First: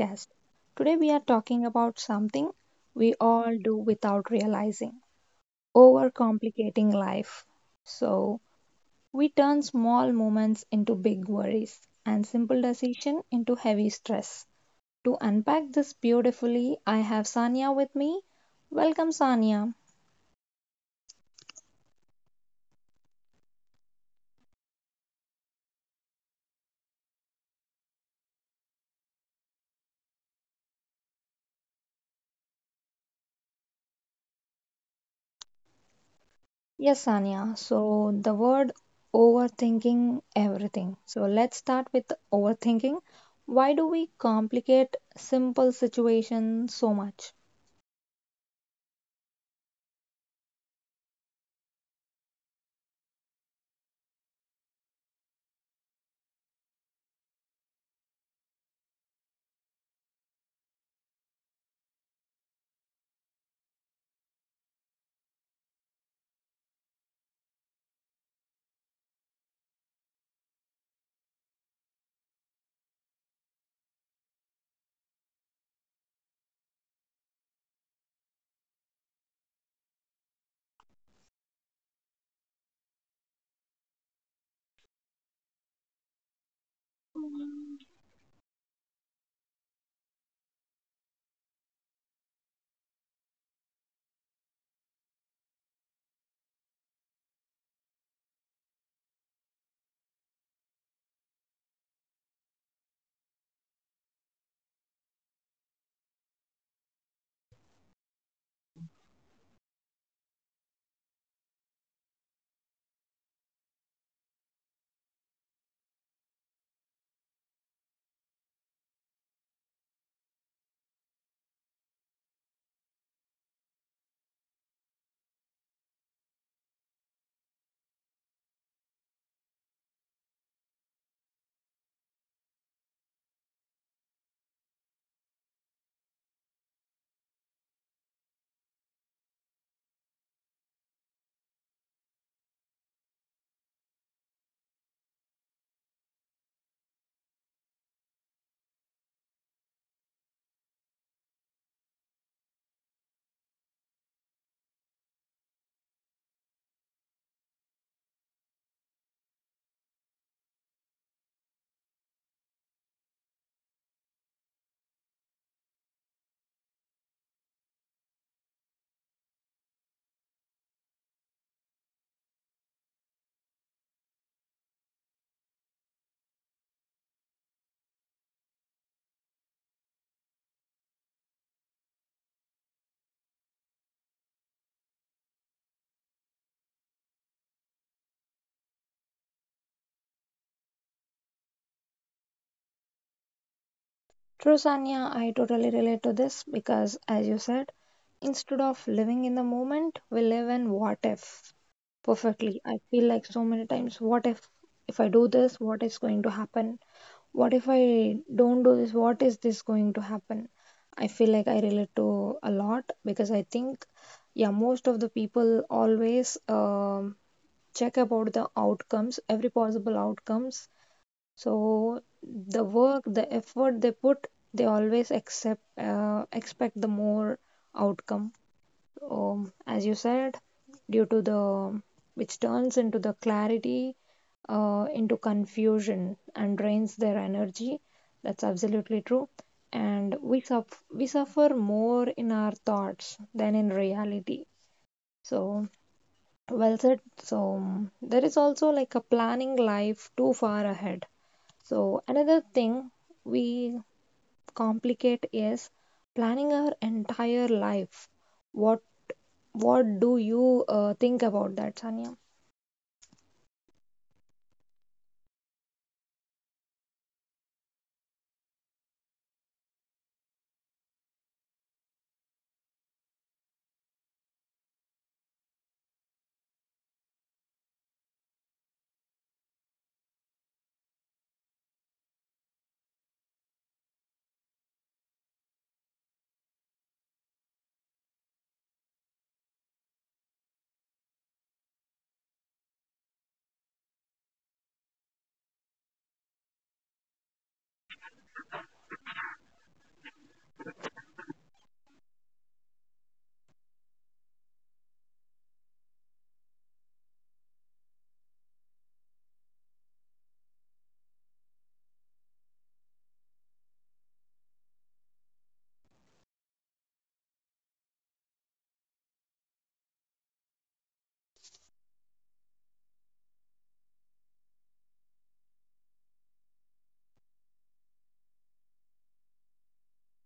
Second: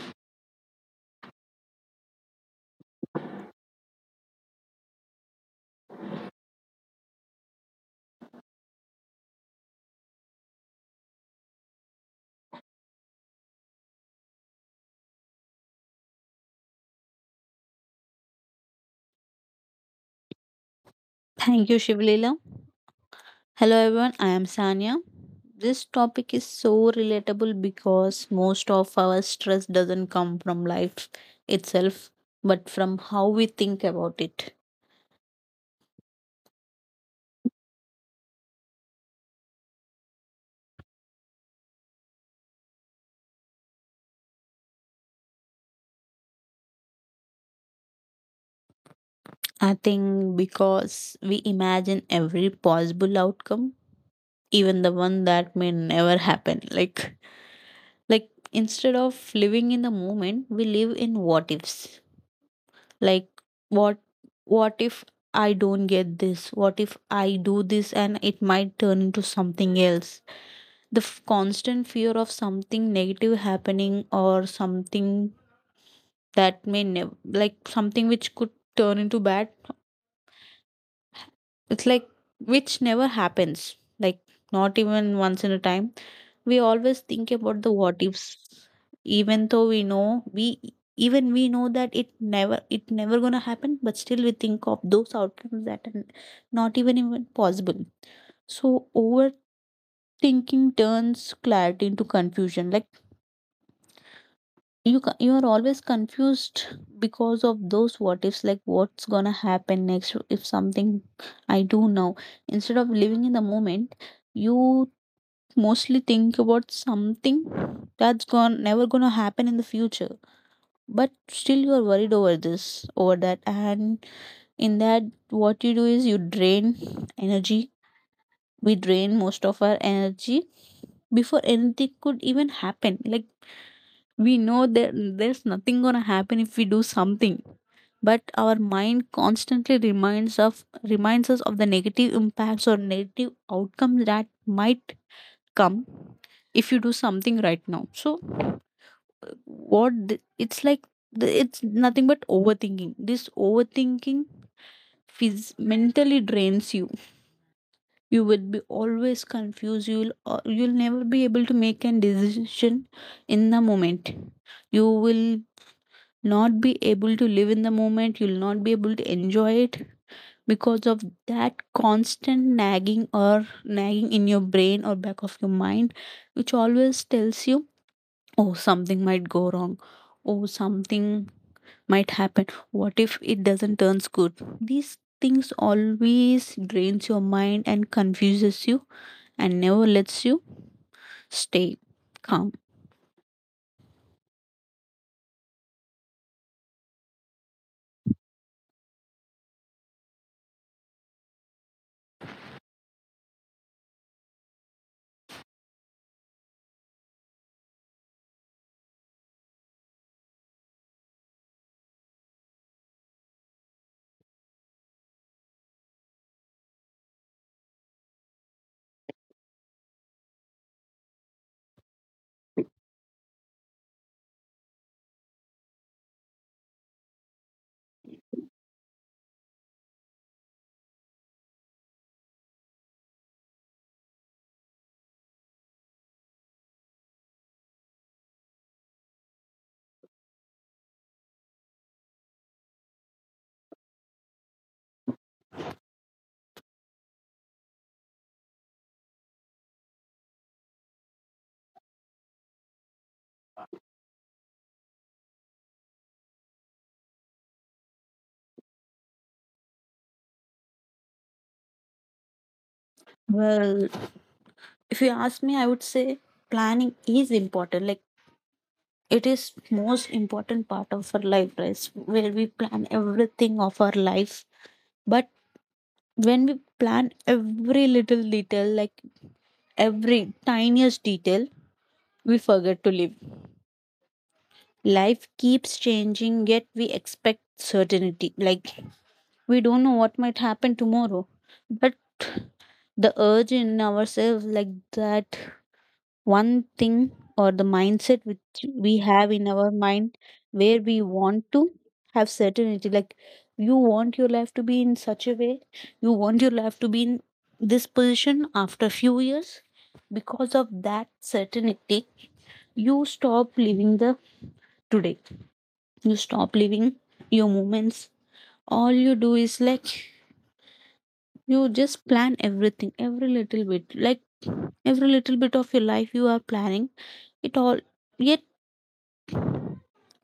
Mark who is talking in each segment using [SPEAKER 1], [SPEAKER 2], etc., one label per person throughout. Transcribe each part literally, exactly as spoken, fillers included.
[SPEAKER 1] podcast. Today we are talking about something we all do without realizing: overcomplicating life. So, we turn small moments into big worries and simple decision into heavy stress. To unpack this beautifully, I have Sanya with me. Welcome, Sanya.
[SPEAKER 2] Thank you, Shivlila. Hello, everyone. I am Sanya. This topic is so relatable because most of our stress doesn't come from life itself, but from how we think about it.
[SPEAKER 1] Yes, Sanya. So the word overthinking everything. So let's start with overthinking. Why do we complicate simple situations so much?
[SPEAKER 2] I think because we imagine every possible outcome, even the one that may never happen. Like, like instead of living in the moment, we live in what ifs. like what what if I don't get this? What if I do this and it might turn into something else? The f- constant fear of something negative happening, or something that may never, like, something which could turn into bad. It's like, which never happens, like, not even once in a time. We always think about the what ifs, even though we know we even we know that it never it never gonna happen, but still we think of those outcomes that are not even even possible. So overthinking turns clarity into confusion. Like, you ca- you are always confused because of those what ifs, like, what's gonna happen next if something I do now? Instead of living in the moment, you mostly think about something that's gone, never gonna happen in the future. But still, you are worried over this, over that, and in that, what you do is you drain energy. We drain most of our energy before anything could even happen. Like, we know that there's nothing gonna happen if we do something, but our mind constantly reminds of reminds us of the negative impacts or negative outcomes that might come if you do something right now. So uh, what th- it's like, th- it's nothing but overthinking. This overthinking phys- mentally drains you. You will be always confused, you will, uh, you'll never be able to make a decision in the moment. You will not be able to live in the moment, you'll not be able to enjoy it because of that constant nagging or nagging in your brain or back of your mind, which always tells you, oh, something might go wrong, oh, something might happen, what if it doesn't turns good? These things always drains your mind and confuses you, and never lets you stay calm.
[SPEAKER 1] True, Sanya, I totally relate to this because, as you said, instead of living in the moment, we live in what if perfectly. I feel like so many times, what if if I do this, what is going to happen? What if I don't do this? What is this going to happen? I feel like I relate to a lot because I think, yeah, most of the people always um, check about the outcomes, every possible outcomes. So the work, the effort they put, they always accept, uh, expect the more outcome, um, as you said, due to the which turns into the clarity uh, into confusion and drains their energy. That's absolutely true. And we suff we suffer more in our thoughts than in reality. So well said. So um, there is also like a planning life too far ahead. So another thing we complicate is planning our entire life. What what do you uh, think about that, Sanya?
[SPEAKER 2] Well, if you ask me, I would say planning is important. Like, it is most important part of our life, right? Where we plan everything of our life. But when we plan every little detail, like every tiniest detail, we forget to live. Life keeps changing, yet we expect certainty. Like, we don't know what might happen tomorrow. But the urge in ourselves, like, that one thing or the mindset which we have in our mind, where we want to have certainty. Like, you want your life to be in such a way, you want your life to be in this position after few years. Because of that certainty, you stop living the today. You stop living your moments. All you do is, like, you just plan everything, every little bit, like every little bit of your life you are planning it all. Yet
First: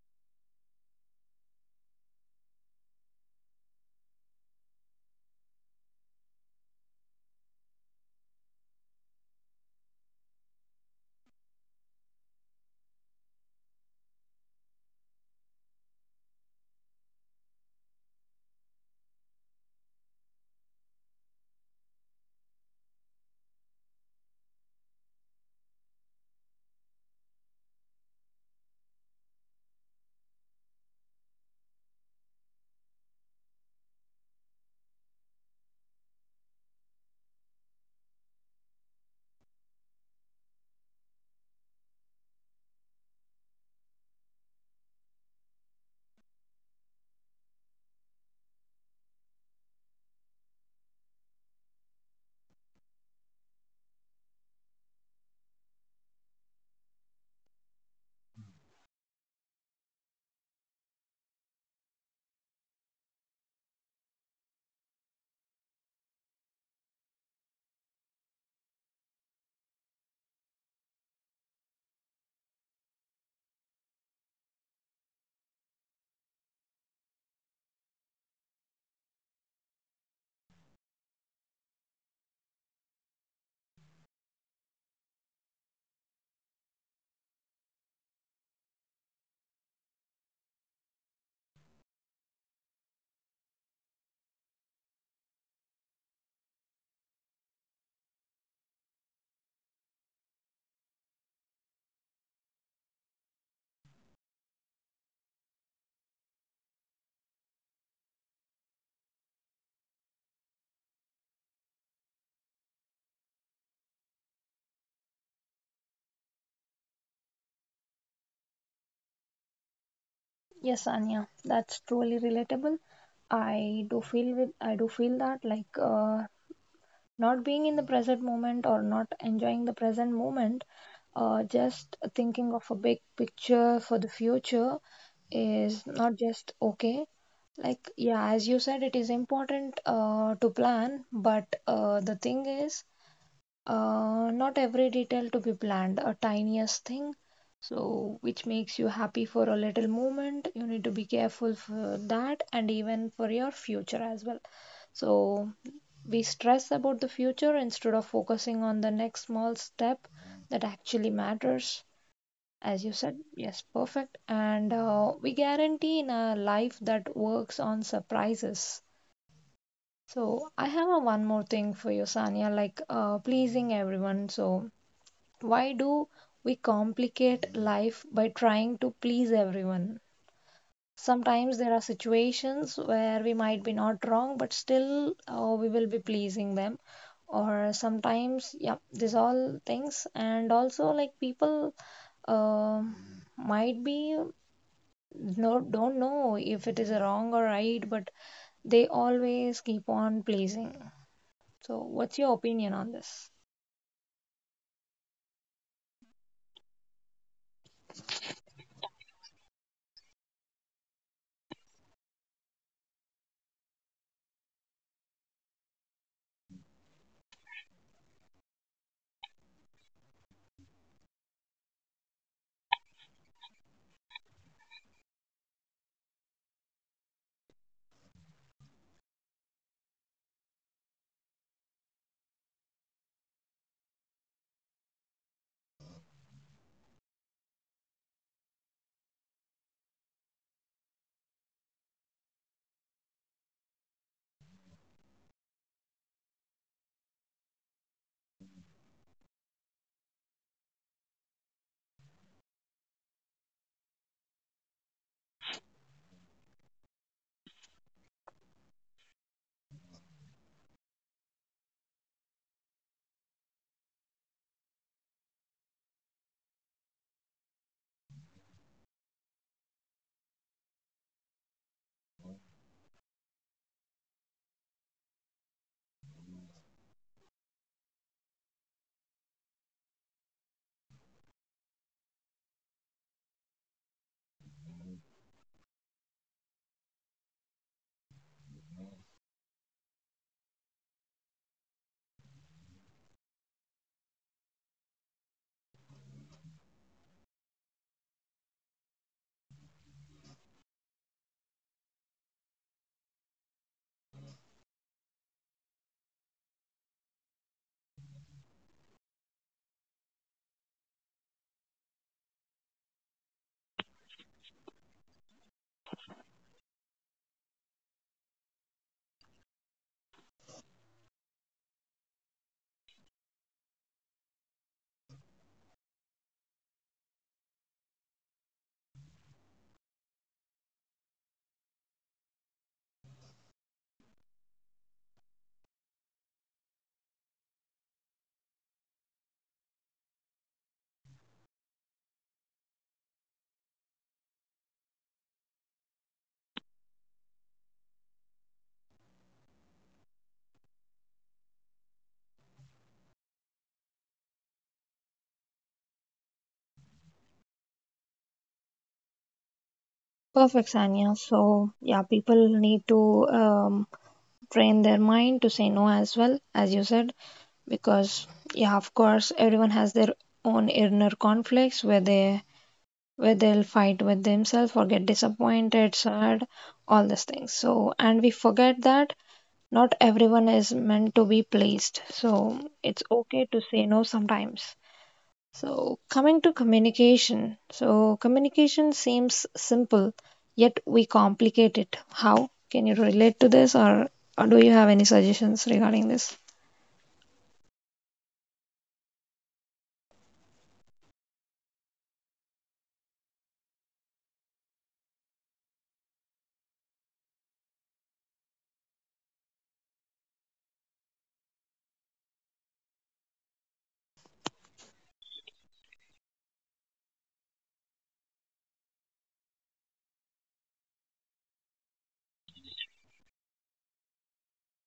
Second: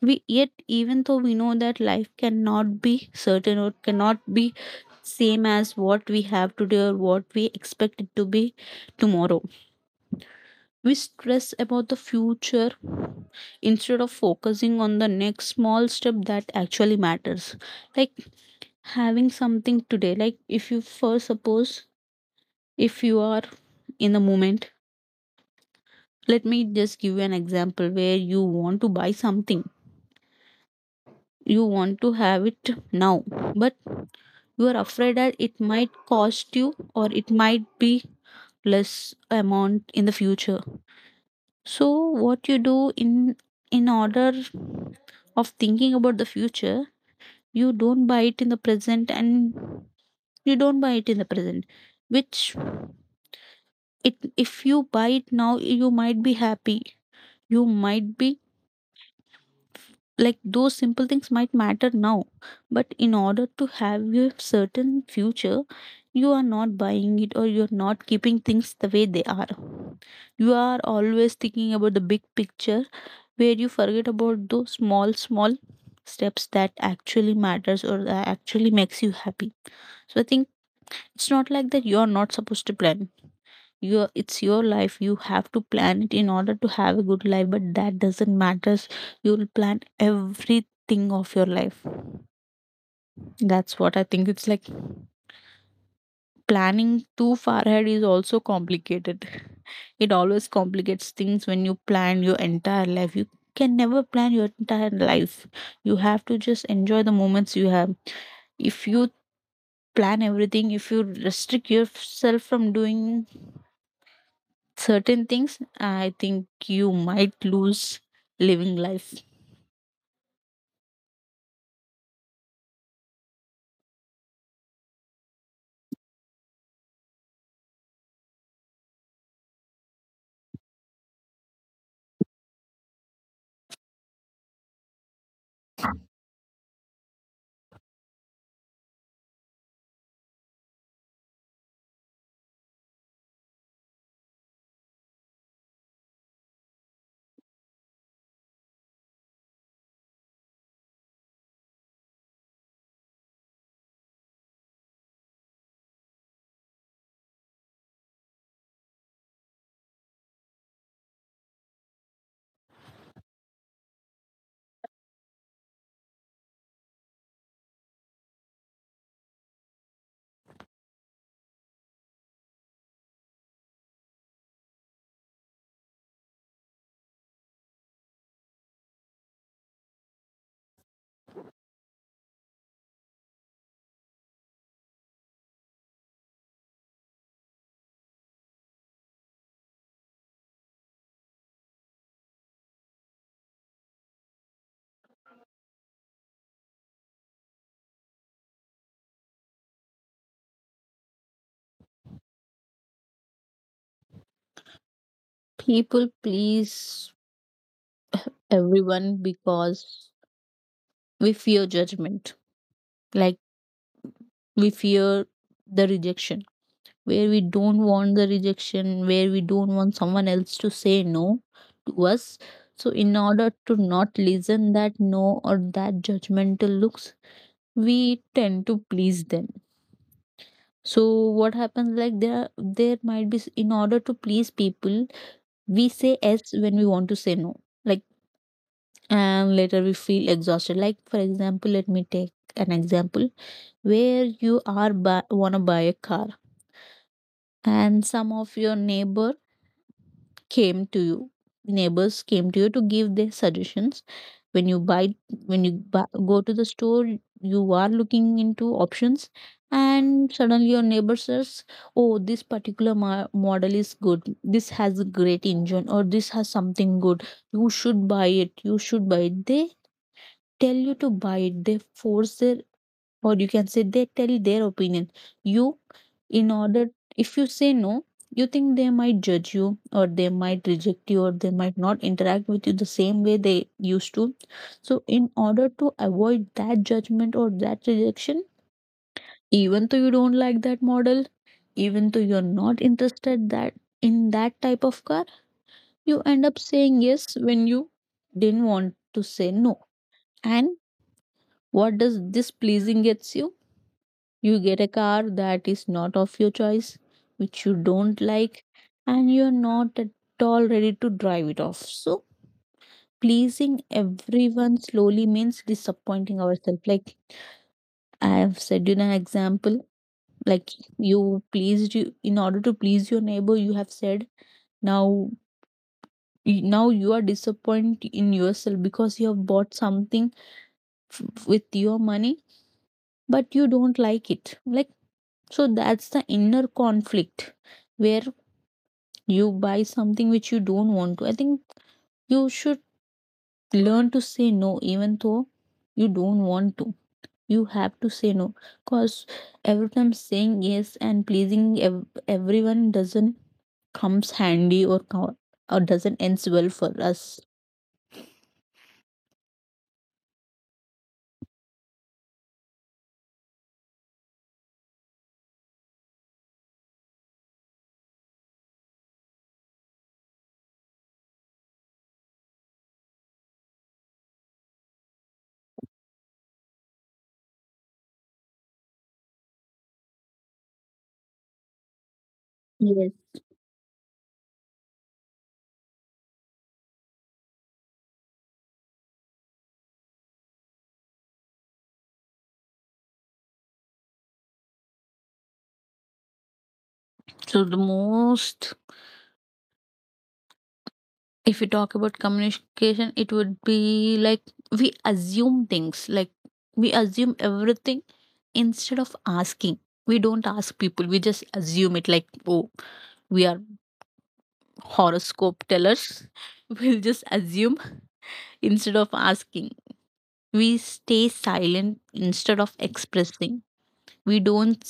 [SPEAKER 2] we yet even though we know that life cannot be certain or cannot be same as what we have today or what we expect it to be tomorrow. We stress about the future instead of focusing on the next small step that actually matters. Like, having something today, like, if you first suppose, if you are in the moment, let me just give you an example where you want to buy something, you want to have it now, but you are afraid that it might cost you or it might be less amount in the future. So what you do, in in order of thinking about the future, you don't buy it in the present, and you don't buy it in the present which, it if you buy it now, you might be happy. You might be, like, those simple things might matter now, but in order to have your certain future, you are not buying it, or you're not keeping things the way they are. You are always thinking about the big picture, where you forget about those small small steps that actually matters or that actually makes you happy. So I think it's not like that you are not supposed to plan. Your It's your life. You have to plan it in order to have a good life, but that doesn't matter. You'll plan everything of your life. That's what I think. It's like, planning too far ahead is also complicated. It always complicates things when you plan your entire life. You can never plan your entire life. You have to just enjoy the moments you have. If you plan everything, if you restrict yourself from doing certain things, I think you might lose living life.
[SPEAKER 1] Yes, Sanya, that's truly relatable. I do feel with I do feel that like uh, not being in the present moment or not enjoying the present moment, uh, just thinking of a big picture for the future is not just okay. Like yeah, as you said, it is important uh, to plan, but uh, the thing is Uh, not every detail to be planned, a tiniest thing, so which makes you happy for a little moment. You need to be careful for that and even for your future as well. So we stress about the future instead of focusing on the next small step that actually matters. As you said, yes, perfect. And uh, we guarantee in a life that works on surprises. So I have a one more thing for you, Sanya, like uh, pleasing everyone. So why do we complicate life by trying to please everyone? Sometimes there are situations where we might be not wrong, but still uh, we will be pleasing them. Or sometimes, yeah, these all things, and also like people um might be, no, don't know if it is wrong or right, but they always keep on pleasing. So, what's your opinion on this?
[SPEAKER 2] People please everyone because we fear judgment. Like, we fear the rejection. Where we don't want the rejection, where we don't want someone else to say no to us. So in order to not listen that no or that judgmental looks, we tend to please them. So what happens, like, there there might be s- in order to please people, we say yes when we want to say no. Like, and later we feel exhausted. Like, for example, let me take an example where you are bu want to buy a car, and some of your neighbor came to you neighbors came to you to give their suggestions. When you buy when you buy, go to the store, you are looking into options, and suddenly your neighbor says, oh, this particular mo- model is good, this has a great engine, or this has something good, you should buy it, you should buy it. They tell you to buy it, they force their, or you can say, they tell their opinion. You, in order, if you say no, you think they might judge you or they might reject you or they might not interact with you the same way they used to. So in order to avoid that judgment or that rejection, even though you don't like that model, even though you're not interested that in that type of car, you end up saying yes when you didn't want to say no. And what does this pleasing gets you? You get a car that is not of your choice, which you don't like, and you're not at all ready to drive it off. So, pleasing everyone slowly means disappointing ourselves. Like, I have said in an example, like, you pleased you, in order to please your neighbor, you have said. Now y- now you are disappointed in yourself because you have bought something f- with your money, but you don't like it. Like, so that's the inner conflict, where you buy something which you don't want to. I think you should learn to say no, even though you don't want to. You have to say no, because every time saying yes and pleasing ev- everyone doesn't comes handy or co- or doesn't ends well for us.
[SPEAKER 1] Perfect, Sanya. So, yeah, people need to um, train their mind to say no as well, as you said, because yeah, of course, everyone has their own inner conflicts where they where they'll fight with themselves or get disappointed, sad, all these things. So, and we forget that not everyone is meant to be pleased. So, it's
[SPEAKER 2] Yes.
[SPEAKER 1] okay to say no sometimes. So, coming to communication. So, communication seems simple, yet we complicate it. How? Can you relate to this, or, or do you have any suggestions regarding this?
[SPEAKER 2] So the most, if we talk about communication, it would be like, we assume things, like, we assume everything instead of asking. We don't ask people, we just assume it, like, oh, we are horoscope tellers. We'll just assume instead of asking. We stay silent instead of expressing. We don't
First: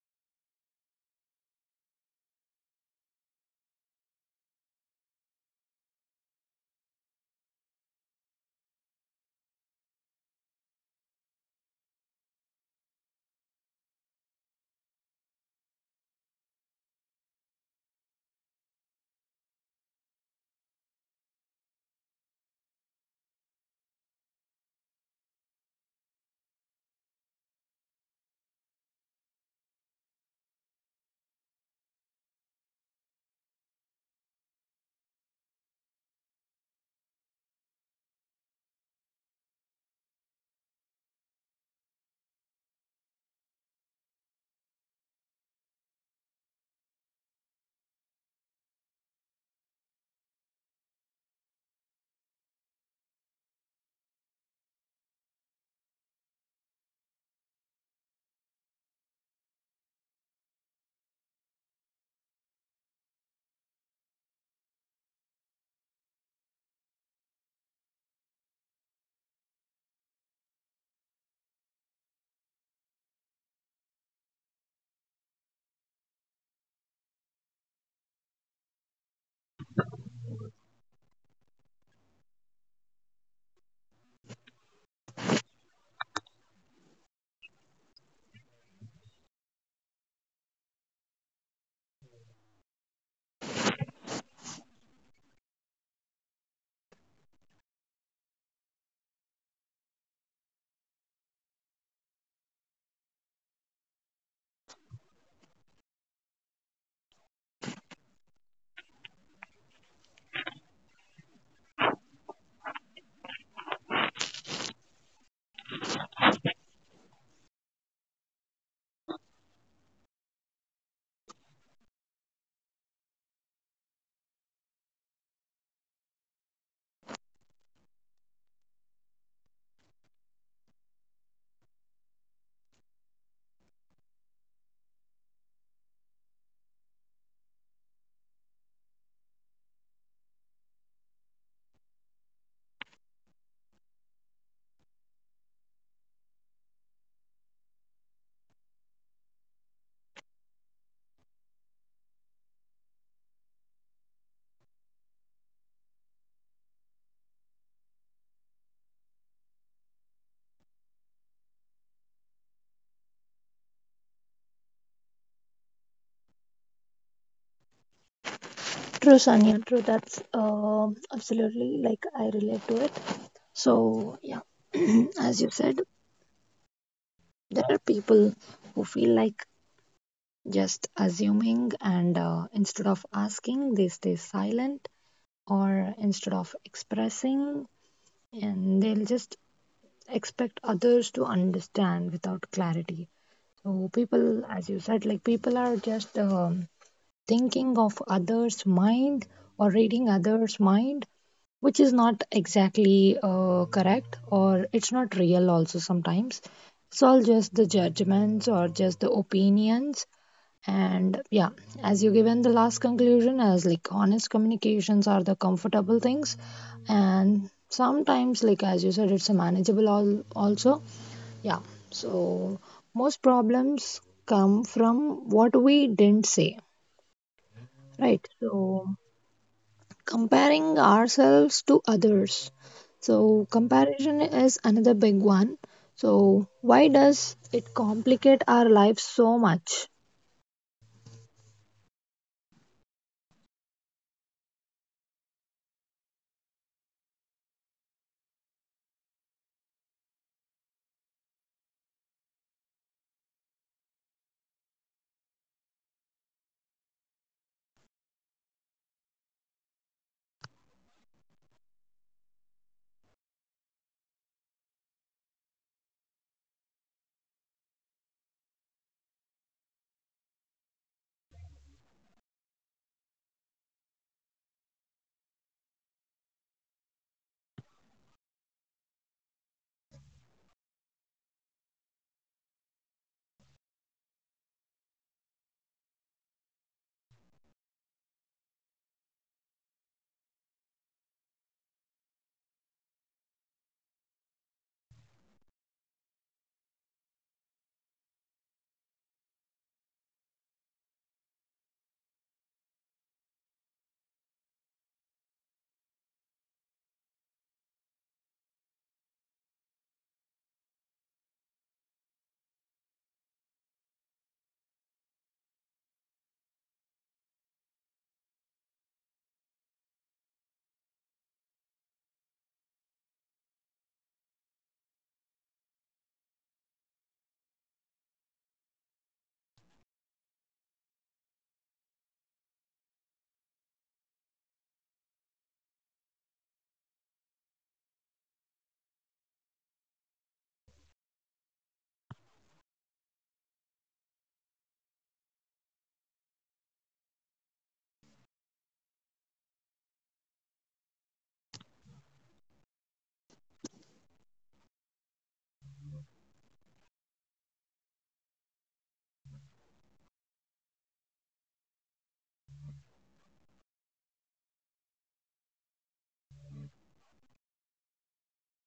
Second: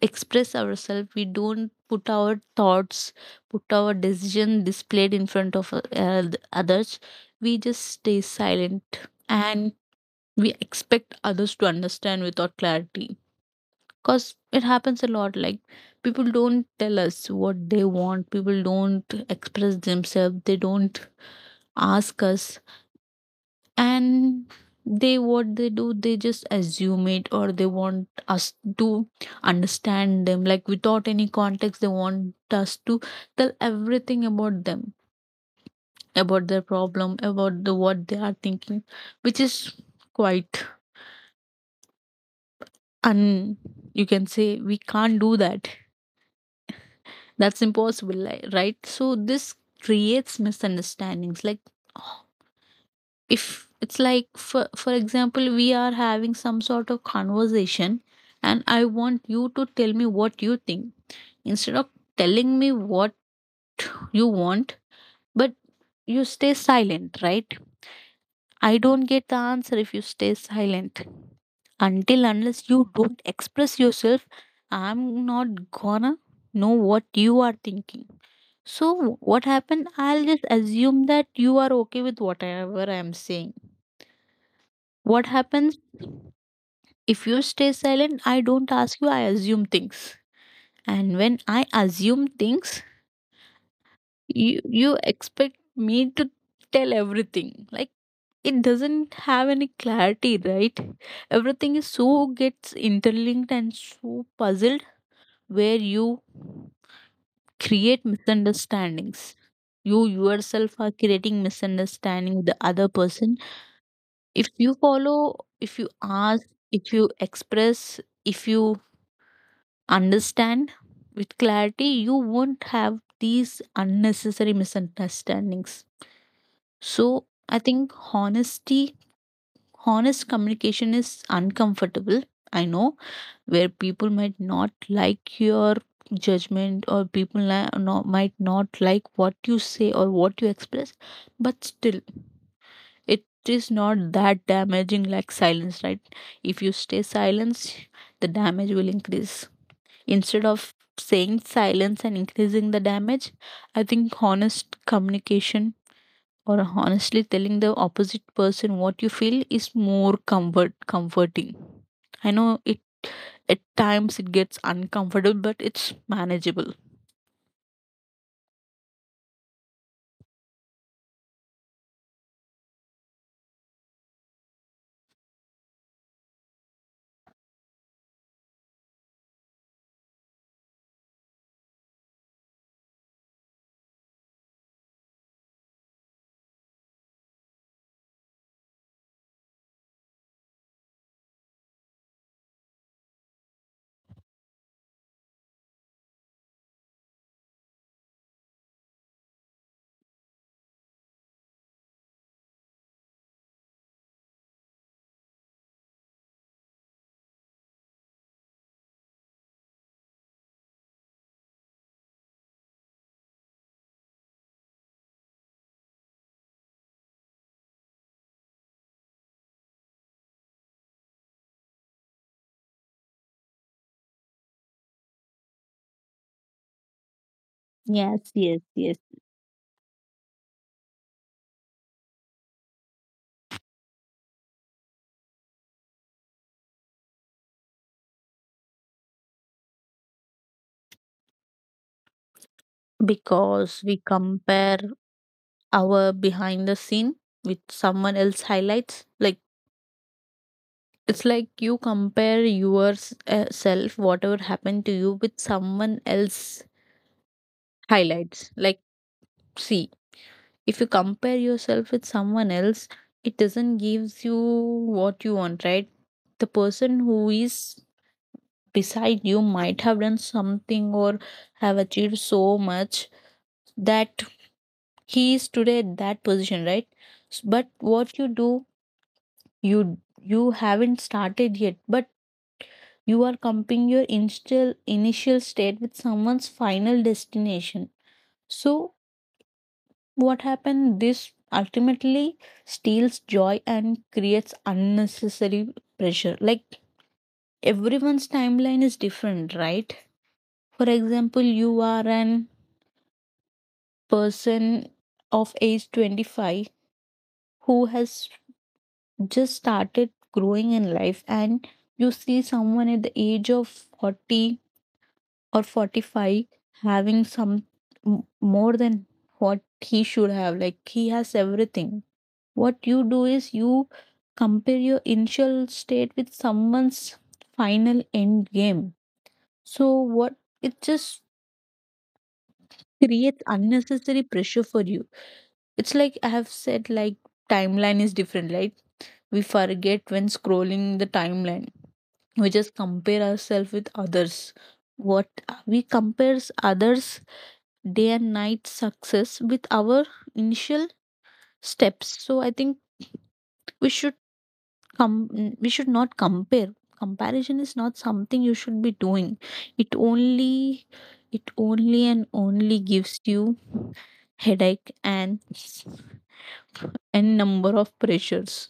[SPEAKER 2] express ourselves, we don't put our thoughts, put our decision displayed in front of, uh, the others. We just stay silent, and we expect others to understand without clarity, because it happens a lot. Like, people don't tell us what they want, people don't express themselves, they don't ask us, and they, what they do, they just assume it, or they want us to understand them, like, without any context they want us to tell everything about them, about their problem, about the what they are thinking, which is quite un, you can say, we can't do that, that's impossible, li- right? So this creates misunderstandings. Like, if it's like, for for example, we are having some sort of conversation, and I want you to tell me what you think instead of telling me what you want, but you stay silent, right? I don't get the answer if you stay silent. Until unless you don't express yourself, I'm not gonna know what you are thinking. So what happened, I'll just assume that you are okay with whatever I'm saying. What happens, if you stay silent, I don't ask you, I assume things. And when I assume things, you, you expect me to tell everything. Like, it doesn't have any clarity, right? Everything is so gets interlinked and so puzzled, where you create misunderstandings. You yourself are creating misunderstanding with the other person. If you follow, if you ask, if you express, if you understand with clarity, you won't have these unnecessary misunderstandings. So I think honesty, honest communication is uncomfortable. I know, where people might not like your judgment, or people li- no, might not like what you say or what you express, but still, it is not that damaging like silence, right? If you stay silence, the damage will increase. Instead of saying silence and increasing the damage, I think honest communication, or honestly telling the opposite person what you feel is more comfort comforting. I know, it at times it gets uncomfortable, but it's manageable.
[SPEAKER 1] True, Sanya. True. That's um absolutely like I relate to it. So, yeah, as you said, there are people who feel like just assuming, and uh, instead of asking, they stay silent, or instead of expressing, and they'll just expect others to understand without clarity. So people, as you said, like people are just um, thinking of others' mind or reading others' mind, which is not exactly uh, correct or it's not real also sometimes. It's all just the judgments or just the opinions. And yeah, as you given the last conclusion as like honest communications are the comfortable things, and sometimes like as you said it's a manageable all also, yeah, so most problems come from what we didn't say,
[SPEAKER 2] Yes,
[SPEAKER 1] right?
[SPEAKER 2] yes, yes.
[SPEAKER 1] So, comparing ourselves to others. So, comparison is another big one. So, why does it complicate our life so much?
[SPEAKER 2] Because we compare our behind the scene with someone else highlights. Like, it's like, you compare yours, uh, self, whatever happened to you with someone else highlights. Like, see, if you compare yourself with someone else, it doesn't gives you what you want, right? The person who is beside you might have done something, or have achieved so much that he is today at that position, right? S- But what you do, you you haven't started yet, but you are comparing your initial initial state with someone's final destination. So what happened? This ultimately steals joy and creates unnecessary pressure. Like, everyone's timeline is different, right? For example, you are an person of age twenty-five who has just started growing in life, and you see someone at the age of forty or forty-five having some m- more than what he should have, like, he has everything. What you do is, you compare your initial state with someone's final end game. So what, it just creates unnecessary pressure for you. It's like, I have said, like, timeline is different. Like, we forget when scrolling the timeline, we just compare ourselves with others. What, we compares others day and night success with our initial steps. So I think we should come, we should not compare. Comparison is not something you should be doing. It only, it only and only gives you headache and and number of pressures.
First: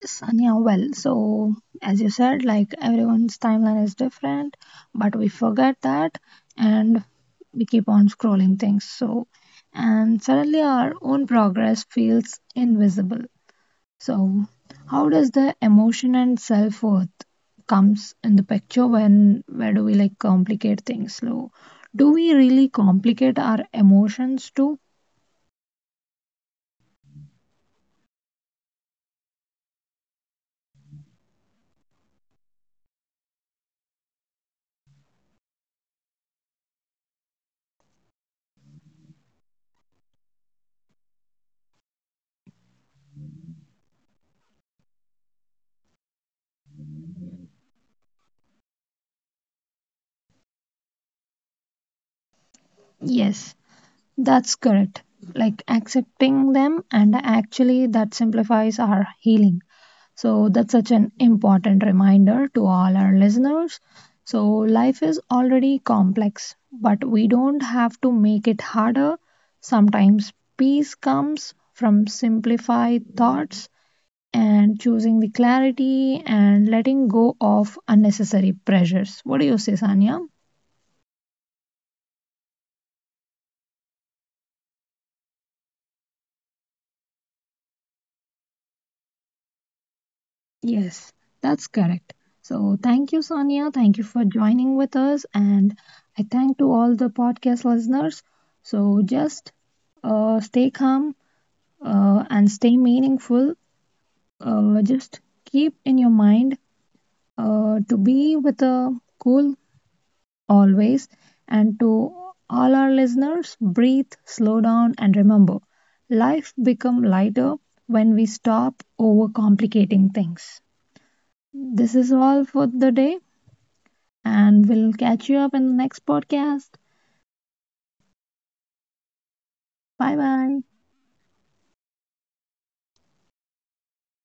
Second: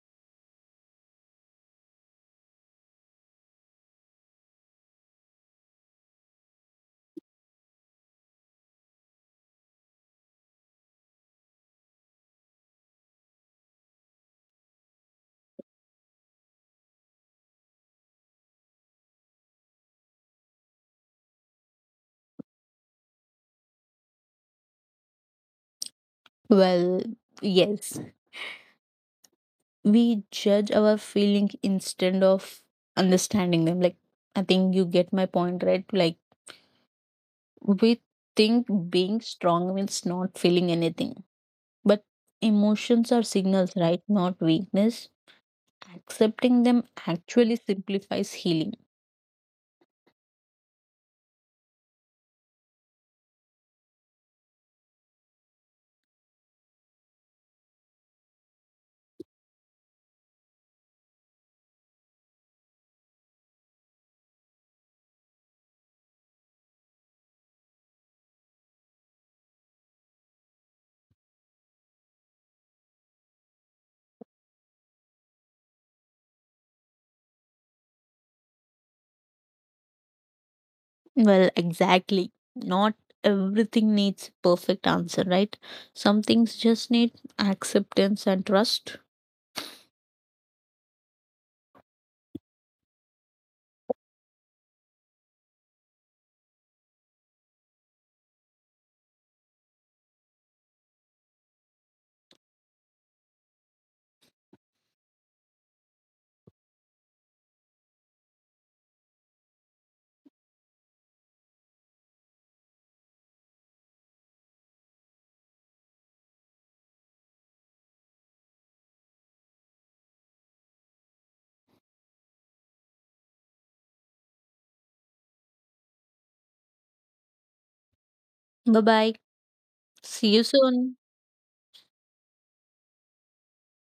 [SPEAKER 1] Yes, Anya, well, so as you said, like everyone's timeline is different, but we forget that and we keep on scrolling things. So, and suddenly our own progress feels invisible. So, how does the emotion and self worth comes in the picture when where do we like complicate things? So, do we really complicate our emotions too?
[SPEAKER 2] Well, yes, we judge our feeling instead of understanding them. Like, I think you get my point, right? Like, we think being strong means not feeling anything, but emotions are signals, right? Not weakness. Accepting them actually simplifies healing.
[SPEAKER 1] Yes, that's correct. Like accepting them, and actually that simplifies our healing. So that's such an important reminder to all our listeners. So life is already complex, but we don't have to make it harder. Sometimes peace comes from simplified thoughts and choosing the clarity and letting go of unnecessary pressures. What do you say, Sanya?
[SPEAKER 2] Well, exactly. Not everything needs perfect answer, right? Some things just need acceptance and trust.
[SPEAKER 1] Yes, that's correct. So thank you, Sonia. Thank you for joining with us. And I thank to all the podcast listeners. So just uh, stay calm uh, and stay meaningful. Uh, just keep in your mind uh, to be with a cool always. And to all our listeners, breathe, slow down, and remember, life become lighter when we stop overcomplicating things. This is all for the day, and we'll catch you up in the next podcast.
[SPEAKER 2] Bye bye.
[SPEAKER 1] Bye
[SPEAKER 2] See you
[SPEAKER 1] bye.
[SPEAKER 2] soon.